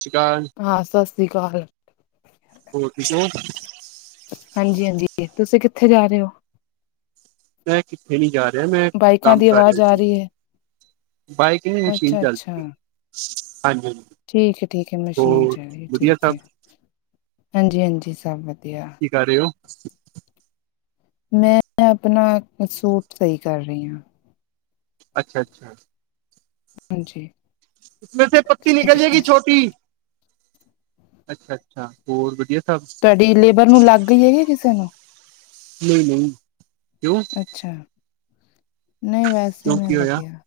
ਛੀਕਾਨ ਹਾਂ, ਸਾਸੀਕਾਲ। ਹੋਰ ਠੀਕ ਓ? ਹਾਂਜੀ-ਹਾਂਜੀ ਵਦੀਆ, ਤੁਸੀਂ ਕਿੱਥੇ ਜਾ ਰੇ ਔ? ਮੈਂ ਕਿੱਥੇ ਨੀ ਜਾ ਰਯਾ, ਮੈਂ ਬਾਈਕਾਂ ਕੰਮ ਦੀ ਕਰ ਰਿਯਾ ਆਵਾਜ਼ ਆ ਸੀ। ਰਹੀ ਬਾਈਕ ਨੀਂ ਹੈ ਮਸ਼ੀਨ ਅੱਛਾ ਅੱਛਾ ਚੱਲਦੀ। ਹਾਂਜੀ-ਹਾਂਜੀ ਠੀਕ ਏ-ਠੀਕ ਏ, ਮਸ਼ੀਨ ਚਲ ਰੀ ਠੀਕ ਏ। ਸਭ ਹਾਂਜੀ-ਹਾਂਜੀ, ਸਭ ਵਦੀਆ ਕਿ ਕਰ ਰੇ ਓ? ਮੈਂ ਆਪਣਾ ਸੂਟ ਸਈ ਕਰ ਰਈ ਆਂ। ਅੱਛਾ- ਅੱਛਾ ਹਾਂਜੀ। ਮੈ ਫੇਰ ਪੱਤੀ ਠੀਕ ਨਿਕਲ ਜੇਗੀ ਹੈ ਛੋਟੀ ਅੱਛਾ-ਅੱਛਾ, ਹੋਰ ਵਦੀਆ ਸਬ? ਬਈ ਲੇਬਰ ਨੂੰ ਲੱਗ ਗਈ ਐ ਯਾ ਕਿਸੇ ਨੂੰ? ਨਈਂ- ਨਈਂ, ਕਿਉਂ? ਅੱਛਾ, ਨਈ ਵੈਸੇ ਮੈਂਨ ਲੱਗਿਆ।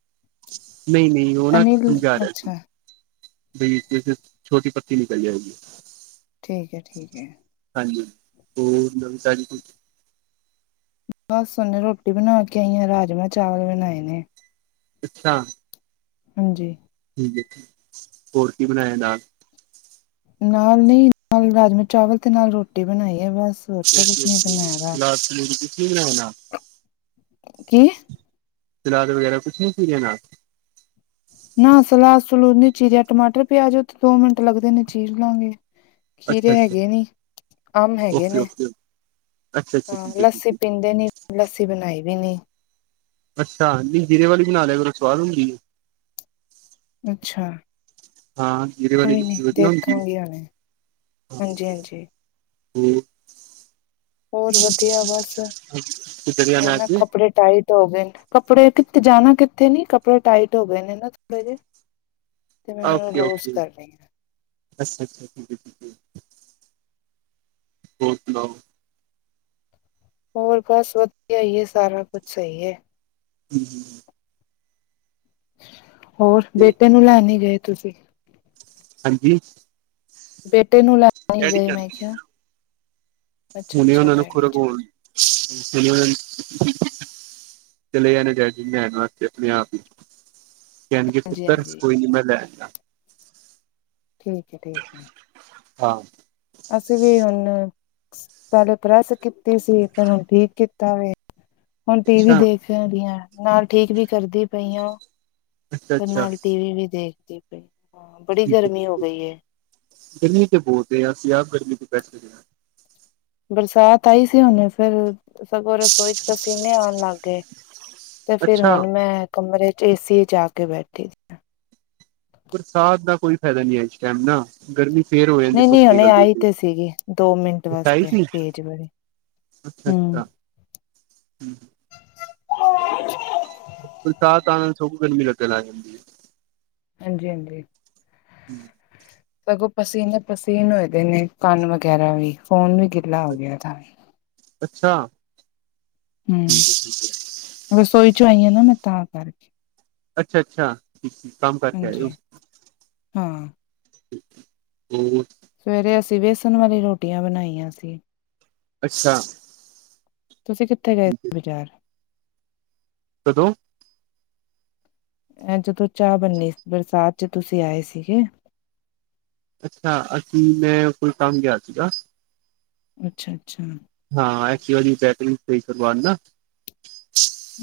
ਨਈ -ਨਈ, ਉ ਨਾ ਅਨਿਲ ਸਮਝਾ ਰਿਹਾ ਸੀ। ਅੱਛਾ ਬਈ ਜੇ ਤੇ ਛੋਟੀ ਪੱਤੀ ਨਿਕਲ ਜਾਏਗੀ ਠੀਕ ਐ- ਠੀਕ ਐ। ਹਾਂਜੀ, ਹੋਰ ਨਵੀਂ ਤਾਜੀ ਕੁੱਝ ਬਸ ਹੋਨੇ ਰੋਟੀ ਬਣਾ ਕੇ ਆਈ ਆ, ਰਾਜਮਾਂ ਚਾਵਲ ਬਣਾਏ ਨੇ ਅੱਛਾ ਹਾਂਜੀ ਠੀਕ ਏ ਜੀ, ਹੋਰ ਕੀ ਬਣਾਇਆ ਨਾਲ? ਨਾਲ ਨਈ, ਨਾਲ ਰਾਜਮ ਚਾਵਲ ਤੇ ਨਾਲ ਰੋਟੀ ਬਨਾਈ ਐ ਬਸ। ਹੋਰ ਤਾਂ ਕੁਛ ਨੀ ਬਣਾਇਆ ਗਾ [unintelligible] ਕੀ? ਸਲਾਦ ਵਗੈਰਾ ਕੁਛ ਨੀ ਚੀਰਿਆ ਨਾਲ? ਨਾ, ਸਲਾਦ-ਸਲੂਦ ਨੀ ਚੀਰਿਆ, ਟਮਾਟਰ ਪਿਆਜ ਉ ਤੇ ਦੋ ਮਿੰਟ ਲੱਗਦੇ ਨੇ ਚੀਰ ਲਾਂਗੀ। ਖੀਰੇ ਅੱਛਾ ਅੱਛਾ ਹੈਗੇ ਨੀ, ਅੰਮ ਹੈਗੇ ਓਕੇ ਨੇ, ਓਕੇ ਅੱਛਾ ਅੱਛਾ ਆਂ ਠੀਕ ਹੈ ਠੀਕ ਲੱਸੀ ਹੈ ਪੀਂਦੇ ਨੀ ਲੱਸੀ ਬਣਾਈ ਵੀ ਨੀ। ਅੱਛਾ, ਨਨੀ ਜੀਰੇ ਵਾਲੀ ਬਣਾ ਲਿਆ ਕਰੋ ਸਵਾਦ ਹੁੰਦੀ ਏ। ਅੱਛਾ ਹਾਂ, ਜੀਰੇ ਵਾਲੀ ਕੋਈ ਨੀ ਲੱਸੀ ਵਧੀਆ ਹੁੰਦੀ ਏ ਦੇਖਾਂਗੇ ਹੁਣੇ ਹਾਂ ਹਾਂਜੀ ਹਾਂਜੀ [unintelligible] ਹੋਰ ਵਧੀਆ ਬਸ। ਕਿੱਧਰ ਇਹ ਜਾਣਾ ਨਾ ਅੱਜ ਕੱਪੜੇ ਟਾਈਟ ਹੋ ਗਏ ਨੇ। ਕੱਪੜੇ, ਕਿਥੇ ਜਾਣਾ ਕਿੱਥੇ ਨੀ, ਕੱਪੜੇ ਟਾਈਟ ਹੋ ਗਏ ਨੇ ਨਾ ਥੋੜੇ ਜਿਹੇ। ਤੇ ਮੈਂ ਉਹਨੂੰ ਲੂਜ ਓਕੇ-ਓਕੇ, ਕਰ ਰਹੀ ਹਾਂ ਅੱਛਾ-ਅੱਛਾ, ਠੀਕ ਏ ਠੀਕ ਏ ਜੀ। ਹੋਰ ਸੁਣਾਓ। ਹੋਰ ਬਸ ਵਧੀਆ ਏ, ਸਾਰਾ ਕੁੱਛ ਸਹੀ ਐ। [inaudible] ਹੋਰ, ਤੇ ਬੇਟੇ ਨੂੰ ਲੈਣ ਨੀ ਗਏ ਤੁਸੀਂ। ਹਾਂਜੀ। ਬੇਟੇ ਨੂੰ ਲੈਣ ਨੀ ਡੈਡੀ ਗਏ, ਮੈਂ ਜਾਂਦੇ ਨੇ ਕਿਹਾ। ਨਾ ਅੱਛਾ ਹੁਣੇ ਅੱਛਾ ਉਹਨਾਂ ਨੂੰ ਡੈਡੀ ਖੁਰਕ ਜਾਣ ਹੋਣ, ਹੁਣੇ ਉਹਨਾਂ ਨੂੰ ਚਲੇ ਜਾਣੇ ਨੇ ਡੈਡ ਜੀ ਲੈਣ ਵਾਸਤੇ ਆਪਣੇ ਆਪ ਹੀ, ਕਹਿਣਗੇ ਹਾਂਜੀ ਪੁੱਤਰ ਹਾਂਜੀ ਕੋਈ ਨੀ ਮੈਂ ਲੈਣ ਨਾ। ਠੀਕ ਐ, ਠੀਕ ਐ। ਹਾਂ। ਅਸੀਂ ਵੀ ਹੁਣ। ਪਹਿਲੇ ਪ੍ਰੱਸ ਕੀਤੀ ਸੀ, ਫਿਰ ਹੁਣ ਠੀਕ ਕੀਤਾ ਵੇ। ਹੁਣ ਟੀ ਵੀ ਅੱਛਾ ਦੇਖ ਦੀਆ ਪਈਆਂ, ਨਾਲ ਠੀਕ ਵੀ ਕਰਦੀ ਪਈ ਆ। ਅੱਛਾ ਪਰ ਅੱਛਾ ਨਾਲ ਟੀ ਠੀਕ ਵੀ ਵੀ ਦੇਖਦੀ ਪਈ। ਹਾਂ, ਬੜੀ ਹੈ ਗਰਮੀ ਹੋ ਠੀਕ ਹੈ ਗਈ ਏ। ਗਰਮੀ ਚ ਬੋਲਦੇ ਹਾਂ, ਅਸੀਂ ਆਪ ਗਰਮੀ ਚ ਬੈਠਦੇ ਹਾਂ। ਬਰਸਾਤ ਆਈ ਸੀ ਹੁਨੇ, ਫੇਰ ਸਗੋਂ ਰਸੋਈ ਚ ਪਸੀਨੇ ਆਣ ਲੱਗ ਗਏ। ਤੇ ਫੇਰ ਅੱਛਾ ਹੁਣ ਮੈਂ ਕਮਰੇ ਚ ਏਸੀ ਚ ਆ ਕੇ ਬੈਠੀ। ਬਰਸਾਤ ਦਾ ਕੋਈ ਫਾਇਦਾ ਨੀ ਐ, ਇਸ ਟਾਈਮ ਨਾ ਗਰਮੀ ਫੇਰ ਹੋ ਜਾਂਦੀ ਨਹੀਂ ਨਹੀਂ ਧੁੱਪ ਹੁਣੇ ਨਿਕਲਦੀ ਏ ਆਈ ਤੇ, ਸੀਗੀ ਦੋ ਮਿੰਟ ਵਾਸਤੇ [unintelligible] ਤੇਜ਼ ਬੜੀ ਹੂੰ, ਅੱਛਾ-ਅੱਛਾ। ਬਸਾਤ ਆਣ ਨਾਲ ਸਗੋਂ ਗਰਮੀ ਲੱਗਣ ਲੱਗ ਜਾਂਦੀ ਐ। ਹਾਂਜੀ-ਹਾਂਜੀ। ਹੂੰ। ਸਗੋਂ ਪਸੀਨੇ ਪਸੀਨ ਹੋਏ ਦੇ ਨੇ, ਕੰਨ ਵਗੈਰਾ ਵੀ ਫ਼ੋਨ ਵੀ ਗਿੱਲਾ ਹੋ ਗਿਆ ਤਾਂ ਵੀ। ਅੱਛਾ। ਹਮ, ਠੀਕ ਹੈ ਠੀਕ ਹੈ, ਰਸੋਈ ਚੋ ਆਈ ਆ ਨਾ ਮੈਂ ਤਾਂ ਕਰਕੇ। ਅੱਛਾ-ਅੱਛਾ, ਕੰਮ ਕਰਕੇ ਆਏ ਓ। ਹਾਂਜੀ ਹਾਂ। [unintelligible] ਸਵੇਰੇ ਅਸੀਂ ਬੇਸਣ ਵਾਲੀ ਰੋਟੀਆਂ ਬਣਾਈਆਂ ਸੀ। ਅੱਛਾ। ਤੁਸੀਂ ਕਿੱਥੇ ਗਏ ਠੀਕ ਹੈ ਸੀ? ਬਾਜ਼ਾਰ ਕਦੋਂ। ਇਹ ਜਦੋਂ ਚਾਹ ਬਣਨੀ, ਬਰਸਾਤ ਚ ਤੁਸੀਂ ਆਏ ਸੀਗੇ। ਅੱਛਾ, ਅਸੀਂ ਮੈਂ ਕੋਈ ਕੰਮ ਗਿਆ ਸੀਗਾ। ਅੱਛਾ-ਅੱਛਾ। ਹਾਂ, ਐਕਟੀਵਾ ਦੀ ਬੈਟਰੀ ਸਹੀ ਕਰਵਾਨ ਨਾ।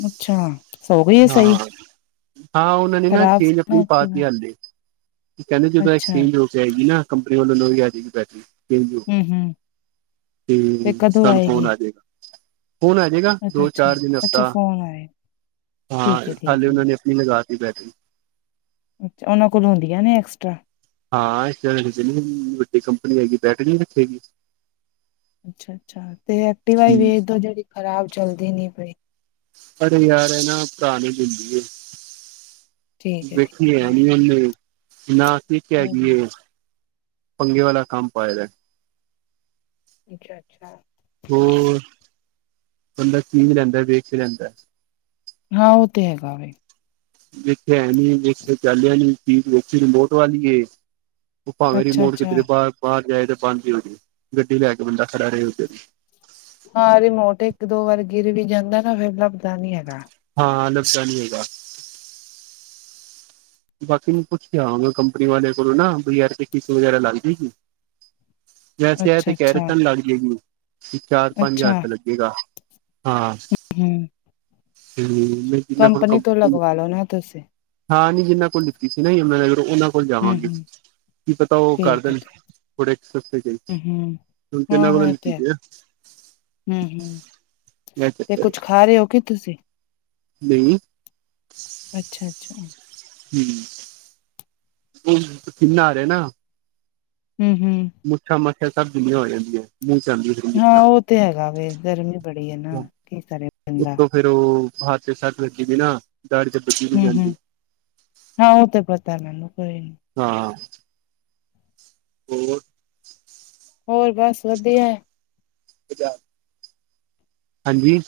ਅੱਛਾ। ਸੋ ਗਈ ਹੈ ਸਹੀ ਹਾਂ, ਹਾਂ ਉਹਨਾਂ ਨੇ ਨਾ ਖ਼ਰਾਬ ਚੇਂਜ ਸੀ ਨਾ ਆਪਣੀ ਐਕਟਿਵਾ ਪਾਤੀ ਹਾਲੇ। ਕਹਿੰਦੇ ਜਦੋਂ ਅੱਛਾ ਐਕਸਚੇਂਜ ਹੋ ਕੇ ਆਏਗੀ ਨਾ, ਕੰਪਨੀ ਵੱਲੋਂ ਨਵੀਂ ਆ ਜਾਏਗੀ ਬੈਟਰੀ। ਹੂੰ ਹੂੰ। ਤੇ ਕਦੋਂ ਤੁਹਾਨੂੰ ਫੋਨ ਆਏਗੀ ਆ ਜਾਏਗਾ। ਫੋਨ ਆ ਜਾਏਗਾ, ਅੱਛਾ ਅੱਛਾ ਦੋ-ਚਾਰ ਦਿਨ ਅੱਛਾ ਹਫਤਾ ਫੋਨ ਆਏ ਹਾਂ, ਠੀਕ ਹੈ ਹਾਲੇ ਠੀਕ ਹੈ। ਉਹਨਾਂ ਨੇ ਆਪਣੀ ਲਗਾਤੀ ਬੈਟਰੀ। ਅੱਛਾ, ਉਹਨਾਂ ਕੋਲੋਂ ਹੁੰਦੀਆਂ ਨੇ ਐਕਸਟਰਾ ਹਾਂ, ਇਹ ਏਨੀ ਵੱਡੀ ਕੰਪਨੀ ਹੈਗੀ ਬੈਟਰੀ ਨੀ ਰੱਖੇਗੀ। ਅੱਛਾ-ਅੱਛਾ, ਤੇ ਐਕਟੀਵਾ ਈ ਵੇਚ ਦੋ ਜਿਹੜੀ ਖਰਾਬ ਚੱਲਦੀ ਨੀ ਪਈ। ਪਰ ਯਾਰ ਇਹ ਨਾ ਪੁਰਾਣੀ ਦਿੰਦੀ ਐ। ਵੇਖੀ ਹੈ ਨੀ ਉਹਨੇ, ਨਾ ਕਿੱਕ ਹੈਗੀ ਏ। ਹੂੰ-ਹੂੰ ਪੰਗੇ ਵਾਲਾ ਕੰਮ ਪਾਇਆ ਦਾ ਅੱਛਾ -ਅੱਛਾ। ਹੋਰ ਬੰਦਾ ਚੀਜ ਲੈਂਦਾ ਵੇਖ ਕੇ ਲੈਂਦਾ। ਹਾਂ ਓ ਤੇ ਹੈਗਾ ਵੇ। ਵੇਖਿਆ ਹੈਨੀ ਵੇਖੇ ਚੱਲਿਆ ਨੀ ਸੀ ਵੇਖੀ ਰਿਮੋਟ ਵਾਲੀ ਏ। ਓ ਭਾਵੇਂ ਰਿਮੋਟ ਅੱਛਾ-ਅੱਛਾ ਕਿਧਰੇ ਬਾ ਬਾਹਰ ਜਾਏ ਤੇ ਬੰਦ ਈ ਹੋਜੇ ਗੱਡੀ ਲੈ ਕੇ ਬੰਦਾ ਖੜਾ ਰਏ ਉਧਰ ਹੀ ਹਾਂ ਰਿਮੋਟ ਇੱਕ ਦੋ ਵਾਰ ਗਿਰ ਵੀ ਜਾਂਦਾ ਨਾ ਫਿਰ ਲੱਭਦਾ ਨੀ ਹੈਗਾ। ਹਾਂ ਨੁਕਸਾਨੀ ਹੈਗਾ। ਬਾਕੀ ਮੈਂ ਪੁੱਛਿਆ ਕੇ ਆਵਾਂ ਮੈਂ ਕੰਪਨੀ ਵਾਲੇ ਕੋਲ ਕਿਸ਼ਤ ਵਗੈਰਾ ਲੱਗਦੀ ਜੇ? ਜੈਸੇ ਹੈ ਤੇ ਅੱਛਾ-ਅੱਛਾ ਕੈਰਟਨ ਲੱਗ ਜਾਏਗੀ ਚਾਰ ਪੰਜ ਹਜ਼ਾਰ ਅੱਛਾ ਤਾਂ ਲੱ ਲੱਗੇਗਾ ਹਾਂ ਹੂੰ [unintelligible] ਜਿਨਾਂ ਕੋਲ ਤੋਂ ਕੰਪਨੀ ਲਗਵਾ ਲੋ ਨਾ ਤੁਸੀਂ ਹਾਂ ਨੀ ਜਿਨਾਂ ਕੋਲ ਲਿੱਤੀ ਸੀ ਨਾ ਯਮੁਨਾਨਗਰ ਓਨਾ ਕੋਲ ਜਾਵਾਂਗੇ ਹੂੰ-ਹੂੰ ਕੀ ਪਤਾ ਓ ਕਰ ਠੀਕ ਹੈ ਦੇਣ ਠੀਕ ਬੜੇ ਸਸਤੇ ਚ ਈ। ਹੂੰ [unintelligible] ਹੂ-ਹੂ ਨਾ ਇਹ ਤੇ ਚੱਕਰ ਕੁੱਛ ਖਾ ਰੇ ਓ ਕੇ ਤੁਸੀਂ? ਨਹੀਂ। ਅੱਛਾ-ਅੱਛਾ। ਹੂ,,,। ਪਸੀਨਾ ਆ ਰਿਆ ਨਾ। ਹੂ-ਹੂ,,, ਮੁੱਛਾਂ ਮੱਛਾਂ ਸਭ ਗਿੱਲੀਆਂ ਹੋ ਜਾਂਦੀਆਂ ਮੂੰਹ ਚ ਆਂਦੀ। ਹਾਂ ਮੁੱਛਾਂ ਓ ਤੇ ਹੈਗਾ ਵੇ ਗਰਮੀ ਬੜੀ ਆ ਨਾ ਕੀ ਕਰੇ ਬੰਦਾ। ਫਿਰ ਓ ਹੱਥ ਤੇ ਸੈਟ ਲੱਗੀ ਵੀ ਨਾ। ਦਾੜੀ ਤੇ ਬੱਜੀ ਨੀ ਹੂ-ਹੂ,,, ਜਾਂਦੀ ਹਾਂ ਓ ਤੇ ਪਤਾ ਮੈਨੂੰ ਕੋਈ ਨੀ। ਹਾਂ ਹੋਰ? ਹੋਰ ਬਸ ਵਧੀਆ ਹੈ। ਬਜ਼ਾਰ ਹਾਂਜੀ।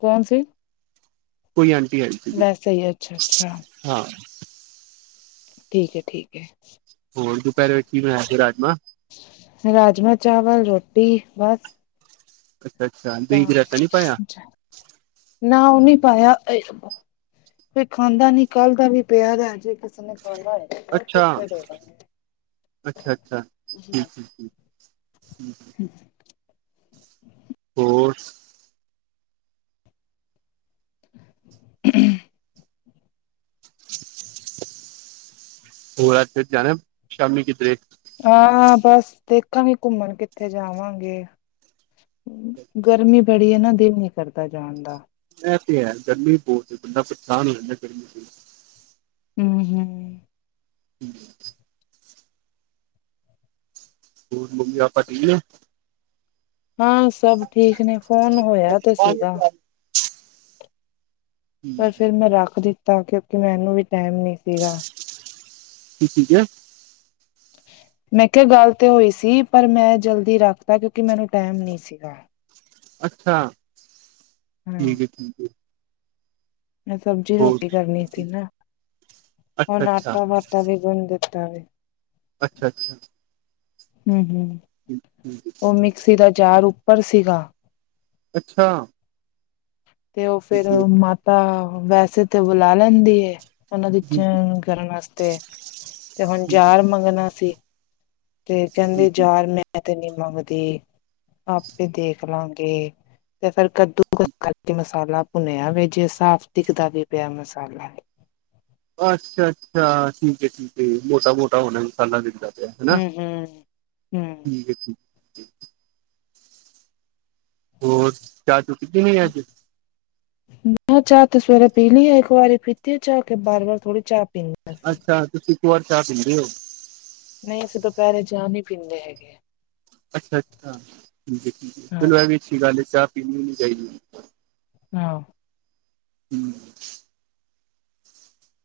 ਕੌਣ ਸੀ? ਕੋਈ ਆਂਟੀ ਆਈ। ਸੀਗੀ ਵੈਸੇ ਵੀ ਅੱਛਾ-ਅੱਛਾ। ਹਾਂ। ਠੀਕ ਐ ਠੀਕ ਐ ਹੋਰ ਦੁਪਹਿਰੇ ਕੀ ਬਣਾਇਆ ਸੀ ਰਾਜਮਾ? ਰਾਜਮਾ-ਚਾਵਲ ਰੋਟੀ ਬਸ। ਅੱਛਾ-ਅੱਛਾ ਦਹੀ ਤਾਂ ਚ ਰੈਤਾ ਨੀ ਪਾਇਆ? ਨਾ ਉਨੇ ਪਾਇਆ। ਫਿਰ ਖਾਂਦਾ ਨੀ ਕੱਲ ਦਾ ਵੀ ਪਿਆ ਰੈਜੇ ਕਿਸੇ ਨੇ ਖਾਂਦਾ ਨੀ। ਅੱਛਾ-ਅੱਛਾ-ਅੱਛਾ। [unintelligible] [inaudible] ਹੋਰ? [unintelligible] ਹੋਰ ਅੱਜ ਫਿਰ ਜਾਣਾ ਸ਼ਾਮੀ ਕਿਤੇ? ਹਾਂ ਬਸ ਦੇਖਾਂਗੀ ਘੁੰਮਣ ਕਿੱਥੇ ਜਾਵਾਂਗੇ? ਗਰਮੀ ਬੜੀ ਐ ਨਾ ਦਿਲ ਨੀ ਕਰਦਾ ਜਾਣ ਦਾ। ਐ ਤੇ ਹੈ ਗਰਮੀ ਬਹੁਤ ਬੰਦਾ ਪਰੇਸ਼ਾਨ ਹੋ ਜਾਂਦਾ ਗਰਮੀ ਬ ਹੂ-ਹੂ,,, ਹੂ,,, ਹੋਰ ਮੰਮੀ-ਪਾਪਾ ਠੀਕ ਨੇ? ਹਾਂ ਸਭ ਠੀਕ ਨੇ ਫੋਨ ਹੋਇਆ ਤੇ ਸੀਗਾ। ਪਰ ਫਿਰ ਮੈਂ ਰੱਖ ਦਿੱਤਾ ਕਿਉਂਕਿ ਮੈਨੂੰ ਵੀ ਟੈਮ ਨੀ ਸੀਗਾ। ਤੂੰ ਠੀਕ ਹੈ? ਮੈਂ ਕਿਹਾ ਗੱਲ ਤੇ ਹੋਈ ਸੀ ਪਰ ਮੈਂ ਜਲਦੀ ਰੱਖ ਤਾ ਕਿਉਂਕਿ ਮੈਨੂੰ ਟਾਈਮ ਨਹੀਂ ਸੀਗਾ। ਅੱਛਾ ਹਾਂ ਠੀਕ ਏ ਠੀਕ ਏ ਮੈਂ ਸਬਜ਼ੀ ਰੋਟੀ ਕਰਨੀ ਸੀ ਨਾ ਅੱਛਾ ਹੁਣ ਅੱਛਾ ਆਟਾ -ਵਾਟਾ ਵੀ ਗੁਨ ਦਿੱਤਾ ਵੇ। ਅੱਛਾ-ਅੱਛਾ ਹਮ-ਹਮ [unintelligible] [inaudible] ਸੀ ਦਾ ਜਾਰ ਉੱਪਰ ਸੀਗਾ ਅੱਛਾ! ! ਤੇ ਉਹ ਫਿਰ ਮਾਤਾ ਵੈਸੇ ਤੇ ਬੁਲਾ ਲੈਂਦੀ ਹੈ ਉਹਨਾਂ ਦੀ ਚਣ [inaudible] ਕਰਨ ਲੱਗ ਪਏ ਤੇ ਹੁਣ ਜਾਰ ਮੰਗਣਾ ਸੀ ਤੇ ਹੈ ਕਹਿੰਦੇ ਜਾਰ ਮ ਮੈਂ ਤੇ ਨਹੀਂ ਮੰਗਦੀ ਆਪੇ ਦੇਖ ਲਾਂਗੇ ਤੇ ਫੇਰ ਕੱਦ ਤੇ ਮਸਾਲਾ ਭੁਨਿਆ ਵਿੱਚ ਸਾਫ ਦਿੱਖਦਾ ਵੀ ਪਿਆ ਮਸਾਲਾ। ਅੱਛਾ-ਅੱਛਾ ਠੀਕ ਹੈ ਠੀਕ ਹੈ ਜੀ ਮੋਟਾ-ਮੋਟਾ ਹੋਣਾ [inaudible] ਤੇ ਹਨਾ ਹੂੰ-ਹੂੰ-ਹੂੰ ਠੀਕ ਹੈ ਠੀਕ ਹੈ, ਹੋਰ ਚਾਹ ਚੂ ਪੀਤੀ ਨਹੀਂ ਅੱਜ? ਮੈਂ ਚਾਹ ਤੇ ਸਵੇਰੇ ਪੀ ਲਈਏ ਇੱਕ ਵਾਰੀ ਪੀਤੀ ਚਾਹ ਕੇ ਬਾਰ ਵਾਰ ਥੋੜੀ ਚਾਹ ਪੀਂਦੇ ਅਸੀਂ। ਅੱਛਾ ਤੁਸੀਂ ਇੱਕ ਵਾਰ ਚਾਹ ਪੀਂਦੇ ਹੋ। ਨਹੀਂ ਅਸੀਂ ਦੁਪਹਿਰੇ ਚਾਹ ਨੀ ਪੀਂਦੇ ਹੈਗੇ। ਅੱਛਾ-ਅੱਛਾ ਠੀਕ ਹੈ ਠੀਕ ਹੈ ਚਲੋ ਇਹ ਵੀ ਅੱਛੀ ਗੱਲ ਹੈ ਚਾਹ ਪੀਣੀ ਵੀ ਨਹੀਂ ਚਾਹੀਦੀ। ਹਾਂ- ਹਮ-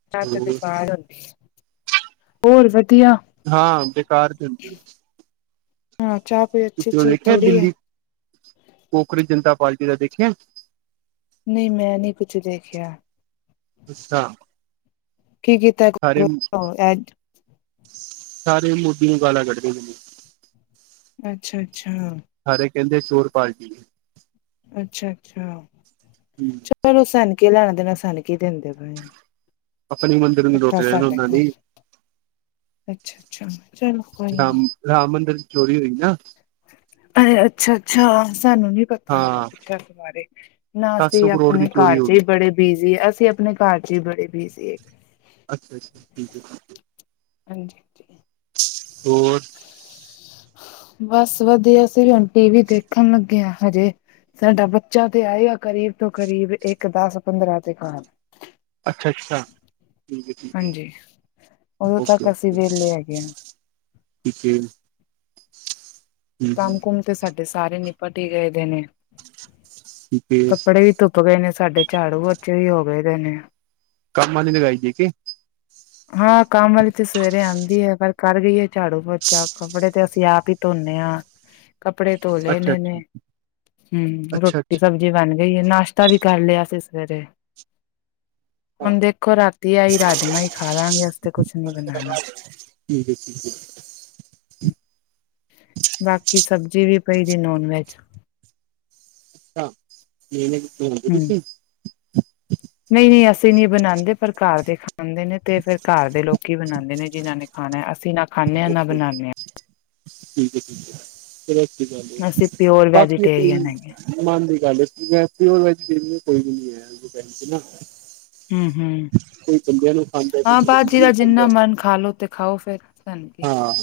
[unintelligible] ਚਾਹ ਤੇ ਹੋਰ ਬੇਕਾਰ ਹੁੰਦੀ ਹੈ ਹੋਰ ਵਦੀਆ - ਹਾਂ ਬੇਕਾਰ ਤੇ ਹੁੰਦੀ ਹੈ। ਹਾਂ ਚਾਹ ਕੋਈ ਅੱਛੀ ਚੀਜ਼ ਥੋੜੀ ਹੈ। ਕੋਕਰੇਚ ਜਨਤਾ ਪਾਰਟੀ ਦਾ ਦੇਖੀਆ? ਨਹੀਂ ਮੈਂ ਨੀ ਕੁਛ ਦੇਖਿਆ। ਅੱਛਾ ਸਾਰੇ [unintelligible] [inaudible] ਸਾਰੇ ਹੀ ਮੋਦੀ ਨੂੰ ਗਾਲਾਂ ਕੱਢਦੇ ਅੱਛਾ-ਅੱਛਾ ਸਾਰੇ ਕਹਿੰਦੇ ਚੋਰ ਪਾਲਟੀ ਹੈ। ਅੱਛਾ-ਅੱਛਾ ਹਮ ਚਲੋ ਸਾਨੂੰ ਕੀ ਲੈਣਾ ਦੇਣਾ ਸਾਨੂੰ ਕੀ ਦਿੰਦੇ ਪਏ ਨੇ। ਆਪਣੇ ਮੰਦਿਰ ਨੂੰ ਪੁੱਠਾ ਰੋਟੀ ਦੇਣ ਸਾਡੇ ਉਹਨਾਂ ਕੋਲ ਲਈ। [inaudible] ਅੱਛਾ-ਅੱਛਾ ਚਲੋ ਕੋਈ ਨੀ- ਰਾਮ ਰਾਮ ਮੰਦਿਰ ਚੋਰੀ ਹੋਈ ਨਾ ਅ ਅੱਛਾ-ਅੱਛਾ ਸਾਨੂੰ ਨੀ ਪਤਾ ਹੈਗਾ ਹਾਂ ਪੁੱਛ ਇਸ ਬਾਰੇ ਨਾ ਸੱਤ ਸੌ ਅਸੀਂ ਕਰੋੜ ਦੀ ਆਪਣੇ ਚੋਰੀ ਘਰ ਹੋ ਚ ਗਈ ਹੀ ਬੜੇ ਬਿਜੀ ਅਸੀਂ ਆਪਣੇ ਘਰ ਚ ਹੀ ਬੜੇ ਬਿਜੀ ਹੈਗੇ ਅੱਛਾ-ਅੱਛਾ ਠੀਕ ਹੈ ਠੀਕ ਹੈ। ਹਾਂਜੀ ਹੋਰ? ਬਸ ਵਧੀਆ ਅਸੀਂ ਵੀ ਹੁਣ ਟੀ ਵੀ ਦੇਖਣ ਲੱਗੇ ਹਾਂ ਹਜੇ ਸਾਡਾ ਬੱਚਾ ਤੇ ਆਏਆ ਕਰੀਬ ਤੋਂ ਕਰੀਬ ਇੱਕ ਦਸ ਪੰਦਰਾਂ ਦੇ ਘਰ। ਅੱਛਾ-ਅੱਛਾ। [inaudible] ਹਾਂਜੀ ਉਦੋਂ ਤੱਕ ਓਕੇ ਅਸੀਂ ਵਿਹਲੇ ਹੈਗੇ ਹਾਂ। ਠੀਕ ਏ। ਕੰਮ ਘੁੰਮ ਤੇ ਸਾਡੇ ਸਾਰੇ ਨਿਪਟ ਹੀ ਗਏ ਦੇ ਨੇ ਠੀਕ ਹੈ ਕੱਪੜੇ ਵੀ ਧੁੱਪ ਉੁ ਗਏ ਨੇ ਸਾਡੇ ਝਾੜੂ ਵੋਚੇ ਵੀ ਹੋਗੇ ਦੇ ਨੇ ਕੰਮਾਂ ਵਾਲੀ ਲਗਾਈ ਜਏ ਕਿ ਹਾਂ ਕੰਮ ਵਾਲੀ ਤੇ ਸਵੇਰੇ ਆਉਂਦੀ ਹੈ, ਪਰ ਕਰ ਗਈ ਹੈ ਝਾੜੂ ਪੋਚਾ ਕੱਪੜੇ, ਤੇ ਅਸੀਂ ਆਪ ਹੀ ਧੋਨੇ ਹਾਂ ਕੱਪੜੇ ਧੋ ਅੱਛਾ ਲੈਣੇ ਅੱਛਾ ਨੇ ਹਮ ਅੱਛਾ ਰੋਟੀ ਅੱਛਾ ਸਬਜ਼ ਜੀ਼ ਬਣ ਗਈ ਹੈ ਨਾਸ਼ਤਾ ਵੀ ਕਰ ਲਿਆ ਸੀ ਸਵੇਰੇ ਹਾਂ ਹੁਣ ਦੇਖੋ ਰਾਤੀ ਆਈ ਰਾਜਮਾ ਹੀ। ਖਾ ਲਾਂ ਗੇ ਵਾਸਤੇ ਕੁਛ ਨੀ ਬਣਾਉਣਾ ਠੀਕ ਹੈ ਠੀਕ ਹੈ ਬਾਕੀ ਸਬਜ਼ੀ ਵੀ ਪਈ ਦੀ ਨੋਨ ਵੈਜ ਅੱਛਾ ਮਹੀਨੇ ਕਿ ਦੋ ਹਗੇ ਹਮ ਠੀ ਨਹੀਂ ਨਹੀਂ ਅਸੀਂ ਨਹੀਂ ਬਣਾਉਂਦੇ ਪਰ ਘਰ ਦੇ ਖ ਖਦੇ ਨੇ ਤੇ ਫਿਰ ਘਰ ਦੇ ਲੋਕੀ ਹੀ ਬਣਾਉਂਦੇ ਨੇ ਜਿਹਨਾਂ ਨੇ ਖਾਣਾ ਅਸੀਂ ਨਾ ਖਾਂਦੇ ਹਾਂ ਨਾ ਓਕੇ ਬਣਾਉਂਦੇ ਹਾਂ ਠੀਕ ਠੀਕ ਹੈ ਚ ਸ ਸ਼੍ਰੀ ਅਕਾਲ ਹਾਂ ਅਸੀਂ ਜੀ ਪਿਓਰ ਵੈਜੀਟੇਰੀਅਨ ਹੈਗੇ ਬਾਕੀ ਮਨ ਦੀ ਗੱਲਓ ਵੈ ਕੋਈ ਵੀ ਨ ਹਮ ਹਮ ਖਾਂਦਾ ਕੋਈ ਹਾਂ ਜਨਾਨੀਆਂ ਬਾਜੀ ਨੂੰ ਦਾ ਜਿੰਨਾ ਖਾਂਦਾ ਮਨ ਖਾਾਲੋ ਤੇ ਖਾਓ ਫੇਰ ਧਾਨਕੇ, ਹਾਂ